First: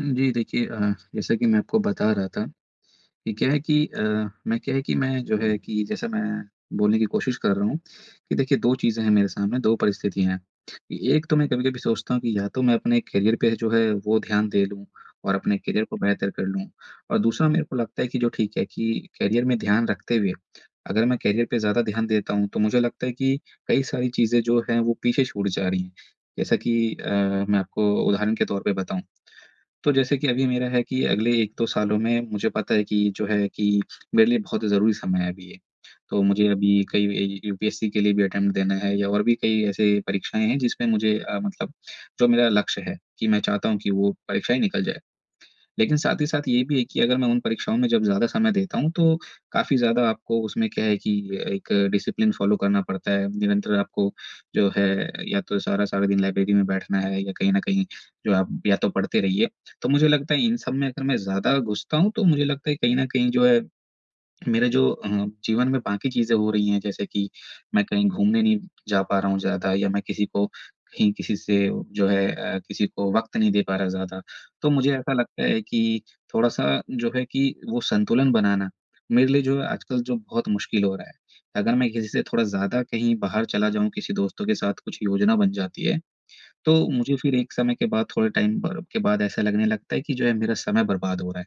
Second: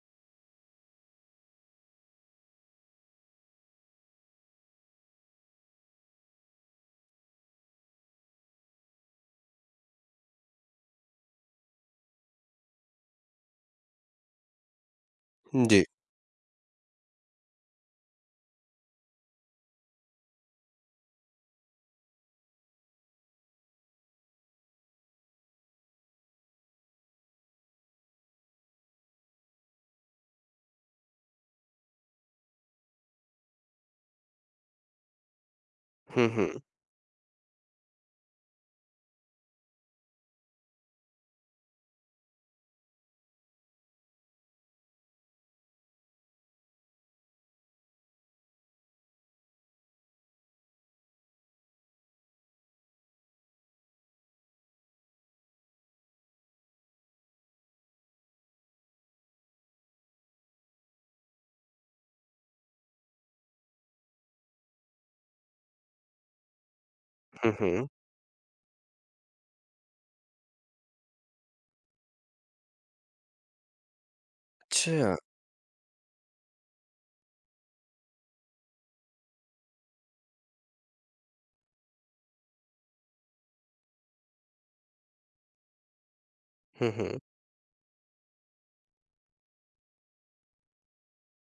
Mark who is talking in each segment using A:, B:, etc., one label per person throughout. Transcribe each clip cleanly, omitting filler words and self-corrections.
A: जी, देखिए, जैसा कि मैं आपको बता रहा था कि क्या है कि मैं क्या है कि मैं जो है कि जैसा मैं बोलने की कोशिश कर रहा हूँ कि देखिए 2 चीज़ें हैं मेरे सामने, 2 परिस्थितियाँ हैं। कि एक तो मैं कभी-कभी सोचता हूँ कि या तो मैं अपने करियर पे जो है वो ध्यान दे लूँ और अपने
B: जी।
A: करियर को बेहतर कर लूँ। और दूसरा मेरे को लगता है कि जो ठीक है कि करियर में ध्यान रखते हुए, अगर मैं करियर पे ज़्यादा ध्यान देता हूँ तो मुझे लगता है कि कई सारी चीज़ें जो हैं वो पीछे छूट जा रही हैं। जैसा कि मैं आपको उदाहरण के तौर पे बताऊँ तो जैसे कि अभी मेरा है कि अगले 1-2 सालों में मुझे पता है कि जो है कि मेरे लिए बहुत ज़रूरी समय है अभी ये। तो
B: हुँ,
A: मुझे
B: हुँ।
A: अभी कई ए यूपीएससी के लिए भी अटेम्प्ट देना है या और भी कई ऐसे परीक्षाएँ हैं जिसमें मुझे मतलब जो मेरा लक्ष्य है कि मैं चाहता हूँ कि वो परीक्षाएँ निकल जाए। लेकिन साथ ही साथ ये भी है कि अगर मैं उन परीक्षाओं में जब ज़्यादा समय देता हूँ, तो काफ़ी ज़्यादा आपको उसमें क्या है कि एक डिसिप्लिन फ़ॉलो करना पड़ता है। निरंतर आपको जो है या तो सारा-सारा दिन लाइब्रेरी में बैठना है या कहीं न कहीं जो आप या तो पढ़ते रहिए। तो मुझे लगता है इन सब में अगर मैं ज़्यादा घुसता हूँ, तो मुझे लगता है कहीं न कहीं जो है मेरे जो जीवन में बाकी चीज़ें हो रही हैं, जैसे कि
B: हुँ,
A: मैं
B: हुँ।
A: कहीं घूमने नहीं जा पा रहा हूँ ज़्यादा या मैं किसी को कहीं किसी से जो है किसी को वक़्त नहीं दे पा रहा ज़्यादा। तो मुझे ऐसा
B: अच्छा।
A: लगता है कि थोड़ा-सा जो है कि वो संतुलन बनाना, मेरे लिए जो है आजकल जो बहुत मुश्किल हो रहा है। अगर मैं किसी से थोड़ा ज़्यादा कहीं बाहर चला जाऊँ, किसी दोस्तों के साथ कुछ योजना बन जाती है, तो
B: हुँ, हुँ।
A: मुझे फिर एक समय के बाद, थोड़े टाइम ब के बाद ऐसा लगने लगता है कि जो है मेरा समय बर्बाद हो रहा है।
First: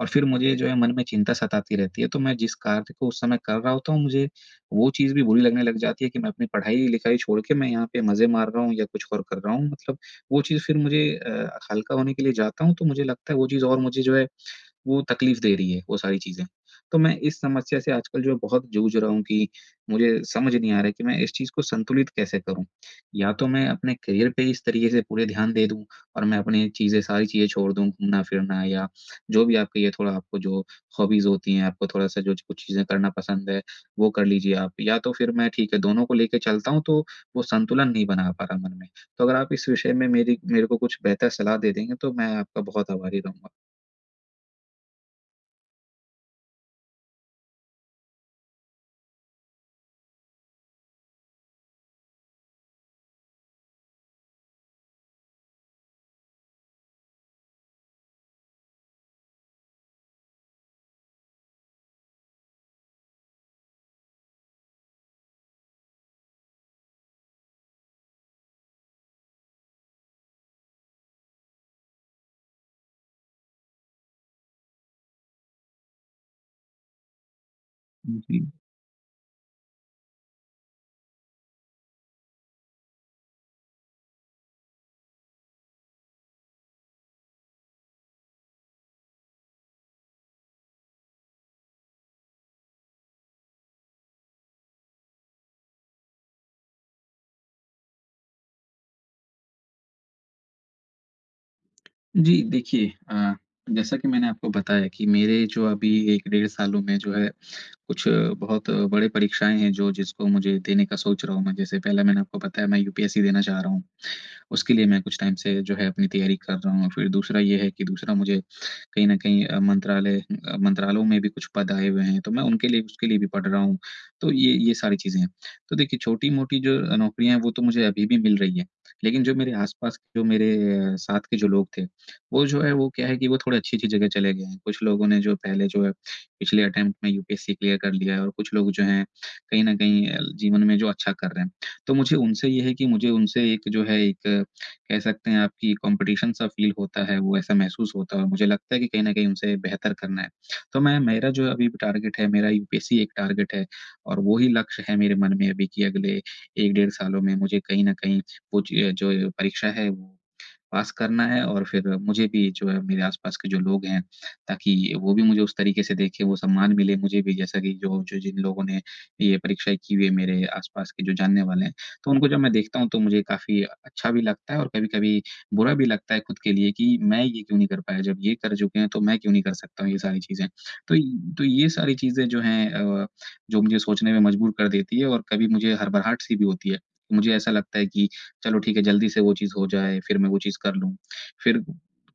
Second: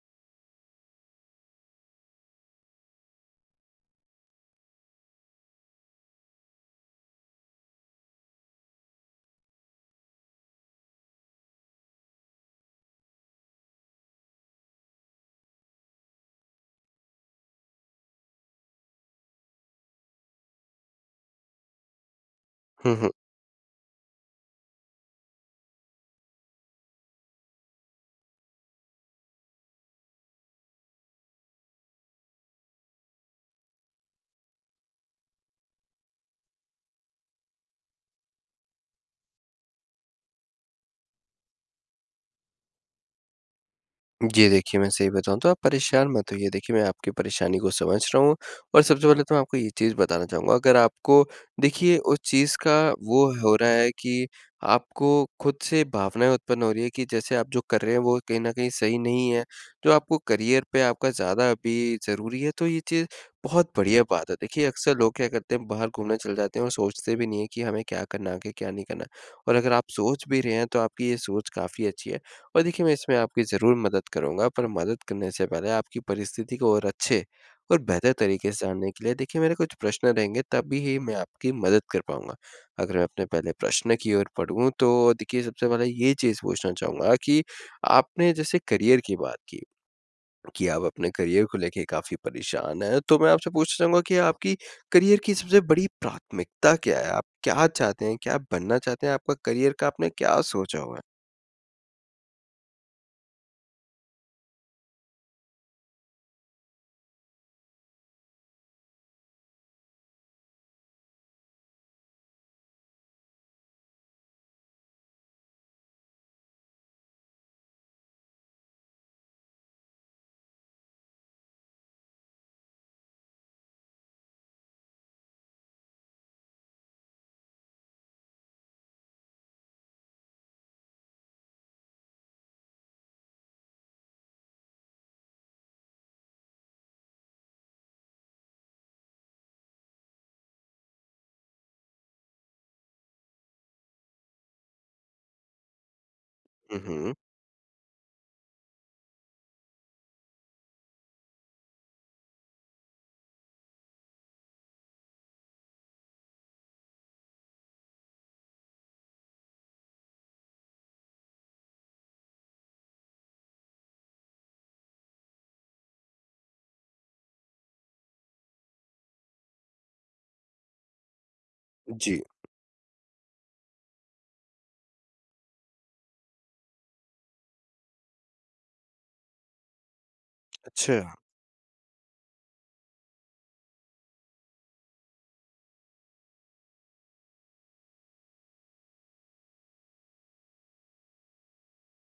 A: और फिर मुझे जो है मन में चिंता सताती रहती है, तो मैं जिस कार्य को उस समय कर रहा होता हूँ, मुझे वो चीज़ भी बुरी लगने लग जाती है कि मैं अपनी पढ़ाई-लिखाई छोड़ के मैं यहाँ पे मज़े मार रहा हूँ या कुछ और कर रहा हूँ। मतलब वो चीज़ फिर मुझे हल्का होने के लिए जाता हूँ, तो मुझे लगता है वो चीज़ और मुझे जो है वो तकलीफ़ दे रही है, वो सारी चीज़ें। तो मैं इस समस्या से आजकल जो बहुत जूझ रहा हूँ कि मुझे समझ नहीं आ रहा है कि मैं इस चीज़ को संतुलित कैसे करूँ?
B: हुँ,
A: या तो मैं अपने करियर पे इस तरीके से पूरे ध्यान दे दूँ और मैं अपनी चीज़ें सारी चीज़ें छोड़ दूँ, घूमना-फिरना या जो भी आपके ये थोड़ा आपको जो हॉबीज़ होती हैं, आपको थोड़ा-सा जो कुछ चीज़ें करना पसंद है, वो कर लीजिए आप। या तो फिर मैं ठीक है, दोनों को लेके चलता हूँ तो वो संतुलन नहीं बना पा रहा मन में। तो अगर आप इस विषय में मेरी मेरे को कुछ बेहतर सलाह दे देंगे तो मैं आपका बहुत आभारी रहूँगा।
B: जी, देखिए, मैं सही बताऊँ तो आप परेशान मत होइए। देखिए, मैं आपकी परेशानी को समझ रहा हूँ और सबसे पहले तो मैं आपको ये चीज़ बताना चाहूँगा, अगर आपको देखिए उस चीज़ का वो हो रहा है कि आपको खुद से भावनाएँ उत्पन्न हो रही है कि जैसे आप जो कर रहे हैं वो कहीं न कहीं सही नहीं है, जो आपको करियर पे आपका ज़्यादा अभी ज़रूरी है, तो ये चीज़ बहुत बढ़िया बात है। देखिए, अक्सर लोग क्या करते हैं बाहर घूमने चले जाते हैं और सोचते भी नहीं है कि हमें क्या करना है, आगे क्या नहीं करना है और अगर आप सोच भी रहे हैं तो आपकी ये सोच काफ़ी अच्छी है। और देखिए, मैं इसमें आपकी ज़रूर मदद करूँगा, पर मदद करने से पहले आपकी परिस्थिति को और अच्छे और बेहतर
A: जी।
B: तरीके से जानने के लिए देखिए मेरे कुछ प्रश्न रहेंगे, तभी ही मैं आपकी मदद कर पाऊँगा। अगर मैं अपने पहले प्रश्न की ओर बढ़ूँ तो देखिए, सबसे पहले ये चीज़ पूछना चाहूँगा कि आपने जैसे करियर की बात की, कि आप अपने करियर को लेके काफ़ी परेशान हैं। तो मैं आपसे पूछना चाहूँगा कि आपकी करियर की सबसे बड़ी प्राथमिकता क्या है? आप क्या चाहते हैं? क्या बनना चाहते हैं? आपका करियर का आपने क्या सोचा हुआ है?
A: जी, देखिए, जैसा कि मैंने आपको बताया कि मेरे जो अभी 1 डेढ़ सालों में जो है कुछ बहुत बड़े परीक्षाएँ हैं जो जिसको मुझे देने का सोच रहा हूँ मैं। जैसे पहला मैंने आपको बताया मैं यूपीएससी देना चाह रहा हूँ। उसके लिए मैं कुछ टाइम से जो है अपनी तैयारी कर रहा हूँ। फिर दूसरा ये है कि दूसरा मुझे कहीं न कहीं मंत्रालयों में भी कुछ पद आए हुए हैं, तो मैं उनके लिए उसके लिए भी पढ़ रहा हूँ। तो ये सारी चीज़ें हैं। तो देखिए छोटी-मोटी जो नौकरियाँ हैं वो तो मुझे अभी भी मिल रही हैं, लेकिन जो मेरे आस-पास के जो मेरे साथ के जो लोग थे, वो जो है वो क्या है कि वो थोड़े अच्छी-अच्छी जगह चले गए हैं। कुछ लोगों ने जो पहले जो है पिछले अटेम्प्ट में यूपीएससी क्लियर कर लिया है और कुछ लोग जो हैं कहीं न कहीं जीवन में जो अच्छा कर रहे हैं। तो मुझे उनसे ये है कि मुझे उनसे एक जो है एक कह सकते हैं आप कि कॉम्पिटिशन सा फ़ील
B: हुँ,
A: होता
B: हुँ।
A: है, वो ऐसा महसूस होता है और मुझे लगता है कि कहीं न कहीं उनसे बेहतर करना है। तो मैं मेरा जो अभी टारगेट है, मेरा यूपीएससी एक टारगेट है और वो ही लक्ष्य है मेरे मन में अभी कि अगले 1 डेढ़ सालों में मुझे कहीं न कहीं वो च जो परीक्षा है वो पास करना है और फिर मुझे भी जो है मेरे आस-पास के जो लोग हैं, ताकि वो भी मुझे उस तरीके से देखें, वो सम्मान मिले मुझे भी जैसा कि जो जो जिन लोगों ने ये परीक्षाएँ की हुई है मेरे आस-पास के जो जानने वाले हैं। तो
B: जी,
A: उनको जब मैं देखता हूँ तो मुझे काफ़ी अच्छा भी लगता है और कभी-कभी बुरा भी लगता है खुद के लिए कि मैं ये क्यों नहीं कर पाया, जब ये कर चुके हैं तो मैं क्यों नहीं कर सकता हूँ ये सारी चीज़ें। तो
B: अच्छा।
A: य तो ये सारी चीज़ें जो हैं जो मुझे सोचने में मजबूर कर देती है और कभी मुझे हड़बड़ाहट सी भी होती है। मुझे ऐसा लगता है कि चलो ठीक है, जल्दी से वो चीज़ हो जाए, फिर मैं वो चीज़ कर लूँ। फिर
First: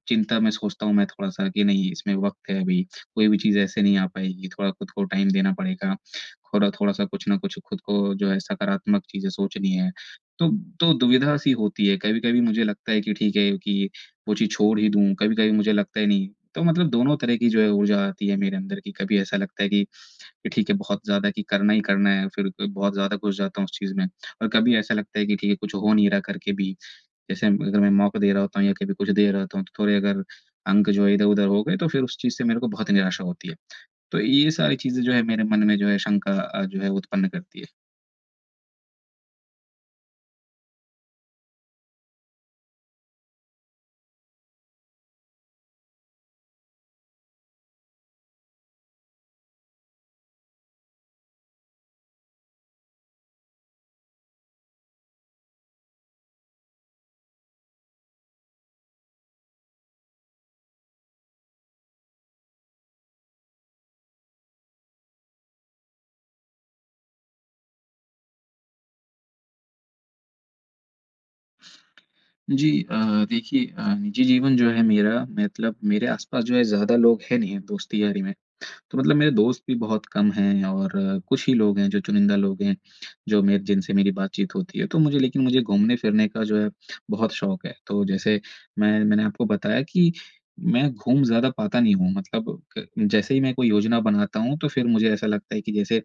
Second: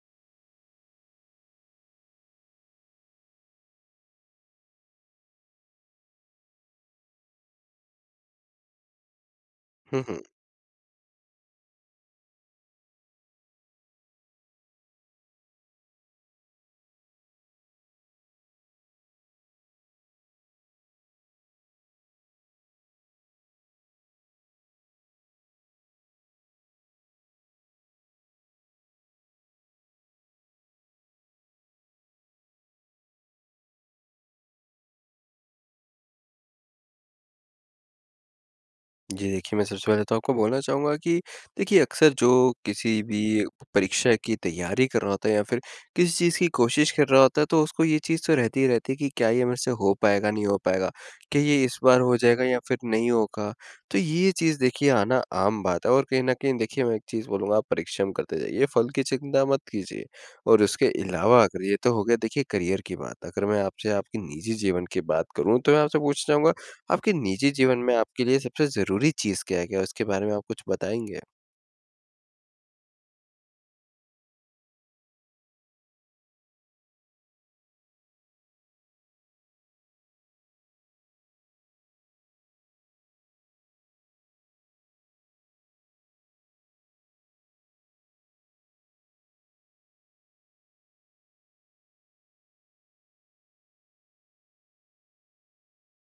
A: चिंता में सोचता हूँ मैं थोड़ा-सा कि नहीं इसमें वक़्त है अभी, कोई भी चीज़ ऐसे नहीं आ पाएगी, थोड़ा खुद को टाइम देना पड़ेगा। थोड़ा थोड़ा-सा कुछ न कुछ खुद को जो है सकारात्मक चीज़ें सोचनी है।
B: हुँ, हुँ।
A: तो दुविधा सी होती है, कभी-कभी मुझे लगता है कि ठीक है कि वो चीज़ छोड़ ही दूँ, कभी-कभी मुझे लगता है नहीं। तो मतलब दोनों तरह की जो है ऊर्जा आती है मेरे अंदर कि कभी ऐसा लगता है कि ठीक है, बहुत ज़्यादा कि करना ही करना है, फिर बहुत ज़्यादा घुस जाता हूँ उस चीज़ में। और कभी ऐसा लगता है कि ठीक है, कुछ हो नहीं रहा करके भी, जैसे अगर मैं मौका दे रहा होता हूँ या कभी कुछ दे रहा होता हूँ, तो थोड़े अगर अंक जो है इधर-उधर हो गए, तो फिर उस चीज़ से मेरे को बहुत निराशा होती है। तो ये सारी चीज़ें जो है मेरे मन में जो है शंका जो है उत्पन्न करती है।
B: जी, देखिए, मैं सबसे पहले तो आपको बोलना चाहूँगा कि देखिए, अक्सर जो किसी भी परीक्षा की तैयारी कर रहा होता है या फिर किसी चीज़ की कोशिश कर रहा होता है, तो उसको ये चीज़ तो रहती ही रहती है कि क्या ये मेरे से हो पाएगा, नहीं हो पाएगा? क्या ये इस बार हो जाएगा या फिर नहीं होगा? तो ये चीज़ देखिए आना आम बात है और कहीं न कहीं देखिए, मैं एक चीज़ बोलूँगा, आप परिश्रम करते जाइए, फल की चिंता मत कीजिए। और उसके अलावा अगर ये तो हो गया देखिए करियर की बात। अगर मैं आपसे आपके निजी जीवन की बात करूँ तो मैं आपसे पूछना चाहूँगा, आपके निजी जीवन में आपके लिए सबसे ज़रूरी चीज़ क्या है? क्या उसके बारे में आप कुछ बताएँगे?
A: जी, देखिए, निजी जीवन जो है मेरा मतलब मेरे आस-पास जो है ज़्यादा लोग हैं नहीं, दोस्ती-यारी में। तो मतलब मेरे दोस्त भी बहुत कम हैं और कुछ ही लोग हैं जो चुनिंदा लोग हैं, जो मेरे जिनसे मेरी बातचीत होती है। तो मुझे लेकिन मुझे घूमने-फिरने का जो है बहुत शौक है। तो जैसे मैंने आपको बताया कि मैं घूम ज़्यादा पाता नहीं हूँ मतलब क जैसे ही मैं कोई योजना बनाता हूँ तो फिर मुझे ऐसा लगता है कि जैसे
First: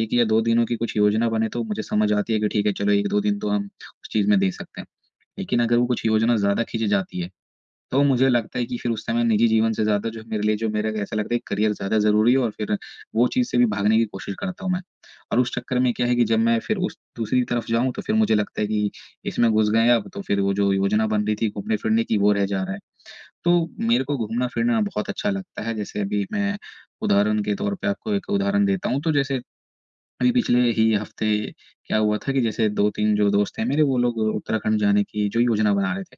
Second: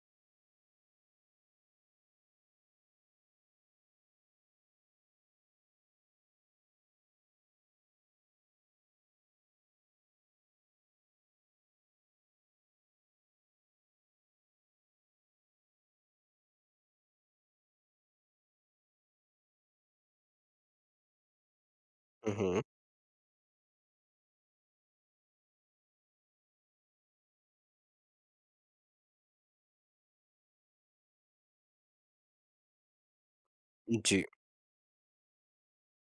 A: 1 या 2 दिनों की कुछ योजना बने तो मुझे समझ आती है कि ठीक है चलो 1-2 दिन तो हम उस चीज़ में दे सकते हैं। लेकिन अगर वो कुछ योजना ज़्यादा खींची जाती है तो मुझे लगता है कि फिर उस समय निजी जीवन से ज़्यादा जो मेरे लिए जो मेरा ऐसा लगता है करियर ज़्यादा ज़रूरी है और फिर वो चीज़ से भी भागने की कोशिश करता हूँ मैं। और उस चक्कर में क्या है कि जब मैं फिर उस दूसरी तरफ जाऊँ तो फिर मुझे लगता है कि इसमें घुस गए अब तो फिर वो जो योजना बन रही थी घूमने-फिरने की वो
B: हुँ,
A: रह
B: हुँ।
A: जा रहा है। तो मेरे को घूमना-फिरना बहुत अच्छा लगता है। जैसे अभी मैं उदाहरण के तौर पे आपको एक उदाहरण देता हूँ। तो जैसे अभी पिछले ही हफ़्ते क्या हुआ था कि जैसे 2-3 जो दोस्त हैं मेरे वो लोग
B: जी।
A: उत्तराखंड जाने की जो योजना बना रहे थे।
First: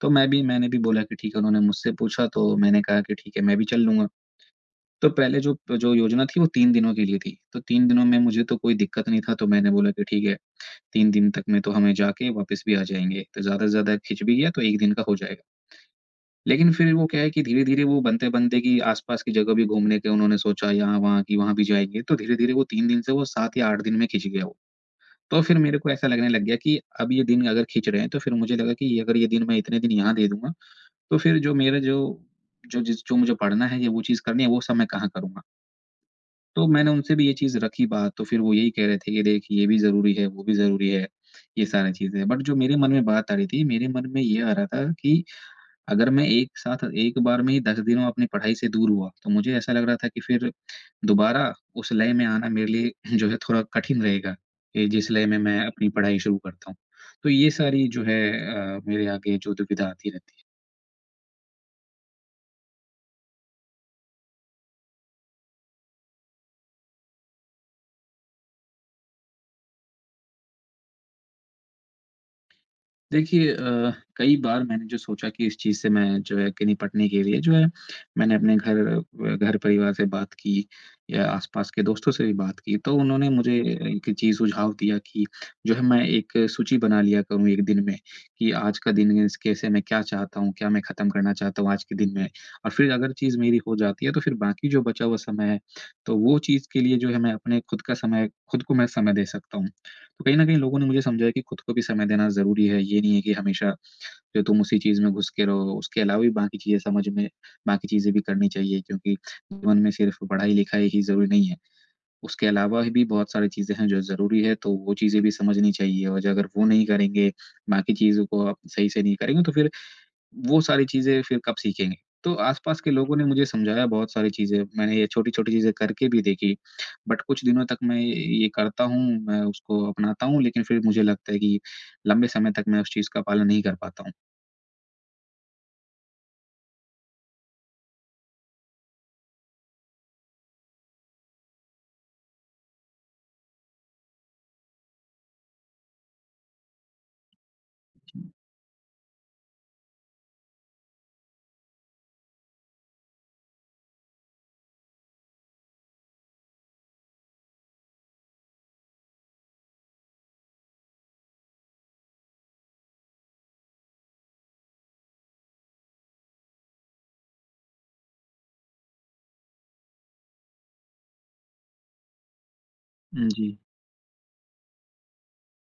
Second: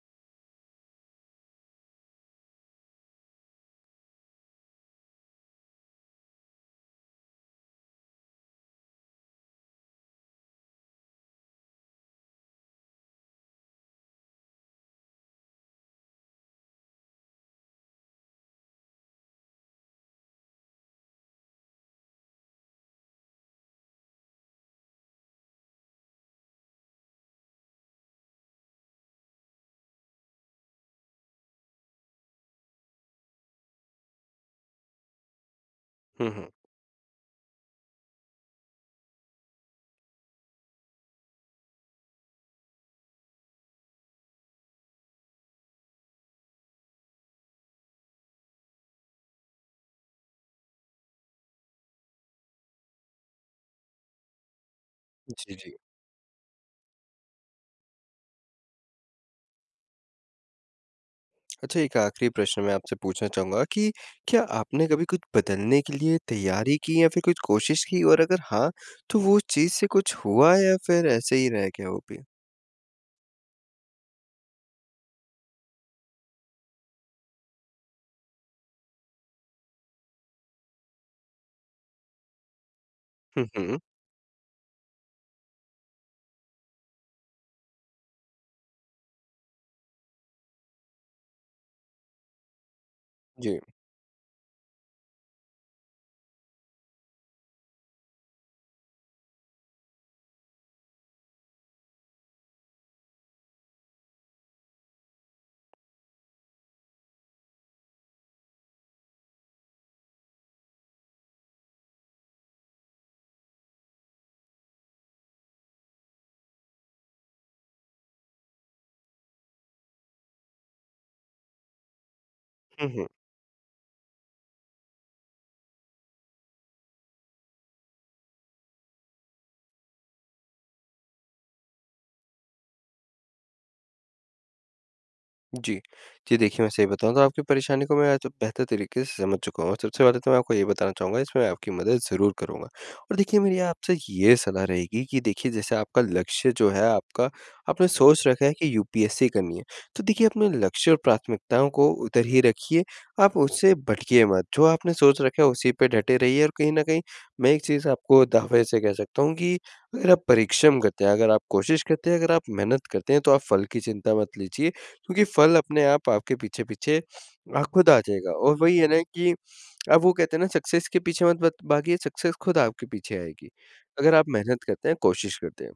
A: तो मैं भी मैंने भी बोला कि ठीक है, उन्होंने मुझसे पूछा तो मैंने कहा कि ठीक है, मैं भी चल लूँगा। तो पहले जो जो योजना थी वो 3 दिनों के लिए थी, तो 3 दिनों में मुझे तो कोई दिक्कत नहीं था, तो मैंने बोला कि ठीक है, 3 दिन तक में तो हमें जाके वापस भी आ जाएँगे, तो ज़्यादा से ज़्यादा खिंच भी गया तो 1 दिन का हो जाएगा। लेकिन फिर वो क्या है कि धीरे-धीरे वो बनते-बनते कि आस-पास की जगह भी घूमने के उन्होंने सोचा यहाँ-वहाँ कि वहाँ भी जाएँगे, तो धीरे-धीरे वो 3 दिन से वो 7 या 8 दिन में खिंच गया वो। तो फिर मेरे को ऐसा लगने लग गया कि अब ये दिन अगर खिंच रहे हैं, तो फिर मुझे लगा कि अगर ये दिन मैं इतने दिन यहाँ दे दूँगा, तो फिर जो मेरा जो जो जिस जो मुझे पढ़ना है या वो चीज़ करनी है वो सब मैं कहाँ करूँगा?
B: हुँ, हुँ।
A: तो मैंने उनसे भी ये चीज़ रखी बात तो फिर वो यही कह रहे थे कि देख ये भी ज़रूरी है, वो भी ज़रूरी है, ये सारी चीज़ें हैं। बट जो मेरे मन में बात आ रही थी, मेरे मन में ये आ रहा था कि अगर मैं एक साथ एक बार में ही 10 दिनों अपनी पढ़ाई से दूर हुआ, तो मुझे ऐसा लग रहा था कि फिर दोबारा उस लय में आना मेरे लिए जो है थोड़ा कठिन रहेगा, कि जिस लय में
B: जी,
A: मैं
B: जी।
A: अपनी पढ़ाई शुरू करता हूँ। तो ये सारी जो है मेरे आगे जो दुविधा आती रहती है।
B: अच्छा, एक आखिरी प्रश्न मैं आपसे पूछना चाहूँगा कि क्या आपने कभी कुछ बदलने के लिए तैयारी की या फिर कुछ कोशिश की, और अगर हाँ, तो वो चीज़ से कुछ हुआ या फिर ऐसे ही रह गया वो भी?
A: देखिए, कई बार मैंने जो सोचा कि इस चीज़ से मैं जो है कि निपटने के लिए जो है मैंने अपने घर परिवार से बात की या आसपास के दोस्तों से भी बात की। तो उन्होंने
B: हुँ,
A: मुझे
B: हुँ।
A: एक चीज़ सुझाव दिया कि जो है मैं एक सूची बना लिया करूँ 1 दिन में कि आज का दिन इस कैसे मैं क्या चाहता हूँ, क्या मैं ख़त्म करना चाहता हूँ आज के दिन में। और फिर अगर चीज़ मेरी
B: जी।
A: हो जाती है तो फिर बाकी जो बचा हुआ समय है, तो वो चीज़ के लिए जो है मैं अपने खुद का समय खुद को मैं समय दे सकता हूँ। तो कहीं न कहीं लोगों ने मुझे समझाया कि खुद को भी समय देना ज़रूरी है। ये नहीं है कि हमेशा जो तुम उसी चीज़ में घुस के रहो। उसके अलावा भी बाकी चीज़ें समझ में बाकी चीज़ें भी करनी चाहिए क्योंकि जीवन में सिर्फ़ पढ़ाई-लिखाई ही ज़रूरी नहीं है। उसके अलावा भी बहुत सारी चीज़ें हैं जो ज़रूरी है, तो वो चीज़ें भी समझनी चाहिए और जो अगर वो नहीं करेंगे, बाकी चीज़ों को आप सही से नहीं करेंगे तो फिर वो सारी चीज़ें फिर कब सीखेंगे? तो आस-पास
B: हुँ,
A: के
B: हुँ।
A: लोगों ने मुझे समझाया बहुत सारी चीज़ें, मैंने ये छोटी-छोटी चीज़ें करके भी देखी, बट कुछ दिनों तक मैं ये करता हूँ, मैं उसको अपनाता हूँ, लेकिन फिर मुझे लगता है कि लंबे समय तक मैं उस चीज़ का पालन नहीं कर पाता हूँ।
B: जी। जी, देखिए, मैं सही बताऊँ तो आपकी परेशानी को मैं आज बेहतर तरीके से समझ चुका हूँ और सबसे पहले तो मैं आपको ये बताना चाहूँगा, इसमें मैं आपकी मदद ज़रूर करूँगा। और देखिए, मेरी आपसे ये सलाह रहेगी कि देखिए, जैसे आपका लक्ष्य जो है, आपका आपने
A: जी।
B: सोच रखा है कि यूपीएससी करनी है। तो देखिए, अपने लक्ष्य और प्राथमिकताओं को उधर ही रखिए, आप उससे भटकिए मत। जो आपने सोच रखा है उसी पे डटे रहिए, और कहीं न कहीं मैं एक चीज़ आपको दावे से कह सकता हूँ कि अगर आप परिश्रम करते हैं, अगर आप कोशिश करते हैं, अगर आप मेहनत करते हैं तो आप फल की चिंता मत लीजिए। क्योंकि फल अपने आप आपके पीछे-पीछे खुद आ जाएगा, और वही है ना कि अब वो कहते हैं ना, सक्सेस के पीछे मत बत भागिए, सक्सेस खुद आपके पीछे आएगी,
A: जी।
B: अगर आप मेहनत करते हैं, कोशिश करते हैं।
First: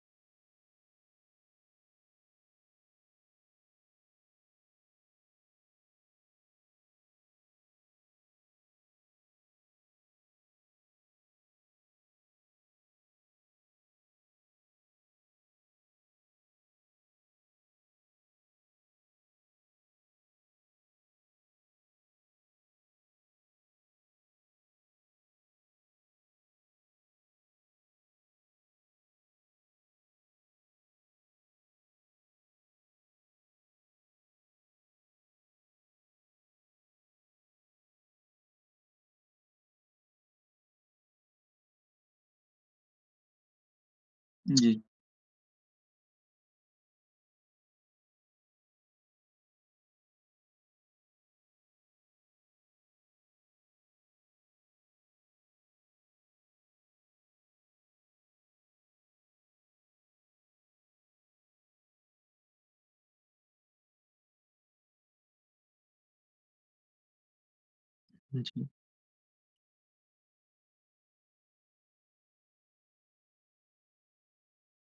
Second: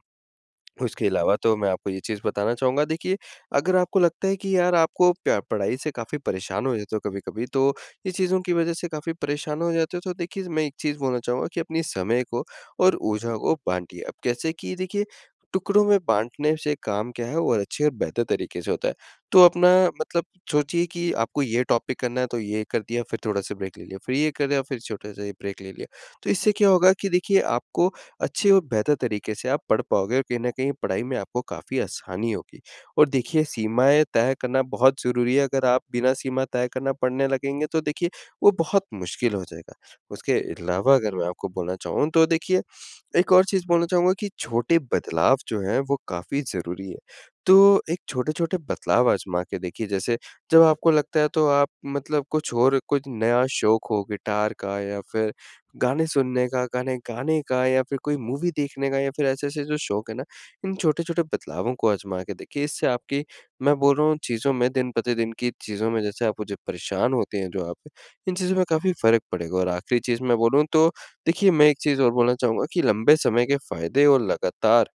B: उसके अलावा तो मैं आपको ये चीज़ बताना चाहूँगा, देखिए, अगर आपको लगता है कि यार आपको प्या पढ़ाई से काफ़ी परेशान हो जाते हो कभी-कभी, तो ये चीज़ों की वज़ह से काफ़ी परेशान हो जाते हो, तो देखिए, मैं एक चीज़ बोलना चाहूँगा कि अपनी समय को और ऊर्जा को बाँटिए। अब कैसे, कि देखिए, टुकड़ों में बाँटने से काम क्या है वो और अच्छे और बेहतर तरीके से होता है। तो अपना मतलब सोचिए कि आपको ये टॉपिक करना है तो ये कर दिया, फिर थोड़ा-सा ब्रेक ले लिया, फिर ये कर दिया, फिर छोटा-सा ये ब्रेक ले लिया। तो इससे क्या होगा कि देखिए, आपको अच्छे और बेहतर तरीके से आप पढ़ पाओगे और कहीं न कहीं पढ़ाई में आपको काफ़ी आसानी होगी। और देखिए, सीमाएँ तय करना बहुत ज़रूरी है, अगर आप बिना सीमा तय करना पढ़ने लगेंगे तो देखिए वो बहुत मुश्किल हो जाएगा। उसके अलावा अगर मैं आपको बोलना चाहूँ तो देखिए, एक और चीज़ बोलना चाहूँगा कि छोटे
A: जी,
B: बदलाव जो हैं वो काफ़ी ज़रूरी है। तो एक छोटे-छोटे बदलाव आज़मा के देखिए, जैसे जब आपको लगता है तो आप मतलब कुछ और कुछ नया शौक हो, गिटार का या फिर गाने सुनने का, गाने गाने का या फिर कोई मूवी देखने का या फिर ऐसे-ऐसे जो शौक है ना, इन छोटे-छोटे बदलावों को आज़मा के देखिए। इससे आपकी, मैं बोल रहा हूँ चीज़ों में, दिन-प्रतिदिन की चीज़ों में, जैसे आप जो परेशान होते हैं जो आप, इन चीज़ों में
A: जी,
B: काफ़ी फ़र्क पड़ेगा। और आखिरी चीज़ मैं बोलूँ तो देखिए, मैं एक चीज़ और बोलना चाहूँगा कि लंबे समय के फ़ायदे और लगातार,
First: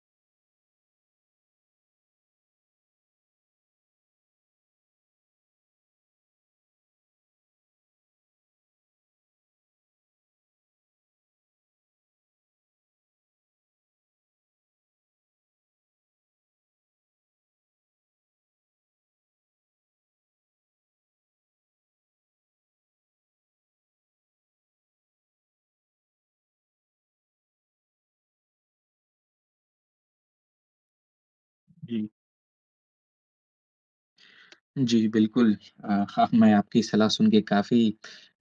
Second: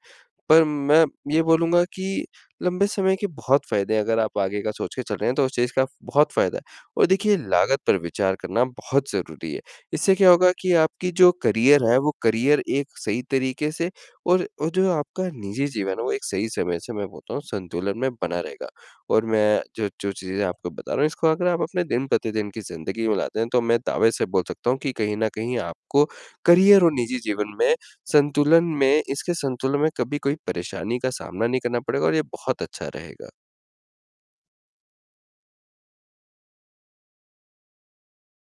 B: पर मैं ये बोलूँगा कि लंबे समय के बहुत फ़ायदे हैं, अगर आप आगे का सोच के चल रहे हैं, तो उस चीज़ का बहुत फ़ायदा है और देखिए, लागत पर विचार करना बहुत ज़रूरी है। इससे क्या होगा कि आपकी जो करियर है, वो करियर एक सही तरीके से और जो आपका निजी जीवन है, वो एक सही समय से, मैं बोलता हूँ, संतुलन में बना रहेगा, और मैं जो जो चीज़ें आपको बता रहा हूँ, इसको अगर आप अपने दिन-प्रतिदिन की ज़िंदगी में लाते हैं, तो मैं दावे से बोल सकता हूँ कि कहीं न कहीं आपको करियर और निजी जीवन में संतुलन में, इसके संतुलन में कभी कोई परेशानी का सामना नहीं करना पड़ेगा
A: जी।
B: और ये बहुत अच्छा रहेगा।
A: जी, बिल्कुल। हाँ, मैं आपकी सलाह सुन के काफ़ी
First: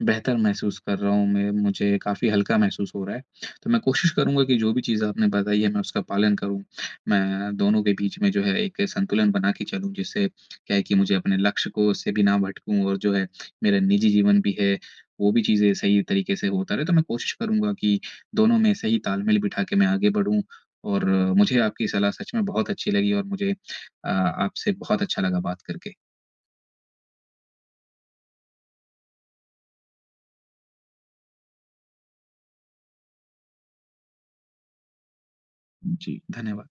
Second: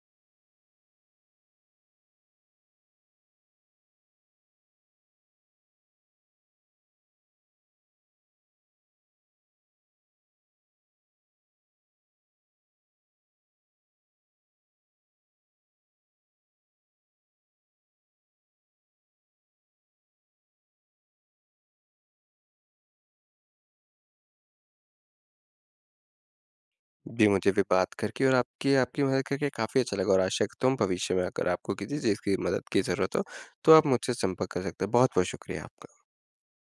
A: बेहतर महसूस कर रहा हूँ। मैं मुझे काफ़ी हल्का महसूस हो रहा है। तो मैं कोशिश करूँगा कि जो भी चीज़ आपने बताई है, मैं उसका पालन करूँ। मैं दोनों के बीच में जो है एक संतुलन बना के चलूँ, जिससे क्या है कि मुझे अपने लक्ष्य को उससे भी ना भटकूँ और जो है मेरा निजी जीवन भी है, वो भी चीज़ें सही तरीके से होता रहे। तो मैं कोशिश करूँगा कि दोनों में सही तालमेल बिठा के मैं आगे बढ़ूँ और मुझे आपकी सलाह सच में बहुत अच्छी लगी और मुझे आपसे बहुत अच्छा लगा बात करके।
B: जी, मुझे भी बात करके और आपकी आपकी मदद करके काफ़ी अच्छा लगा, और आशा करता हूँ भविष्य में अगर आपको किसी चीज़ की मदद की ज़रूरत हो, तो आप मुझसे संपर्क कर सकते हैं। बहुत-बहुत शुक्रिया आपका।
A: जी, धन्यवाद।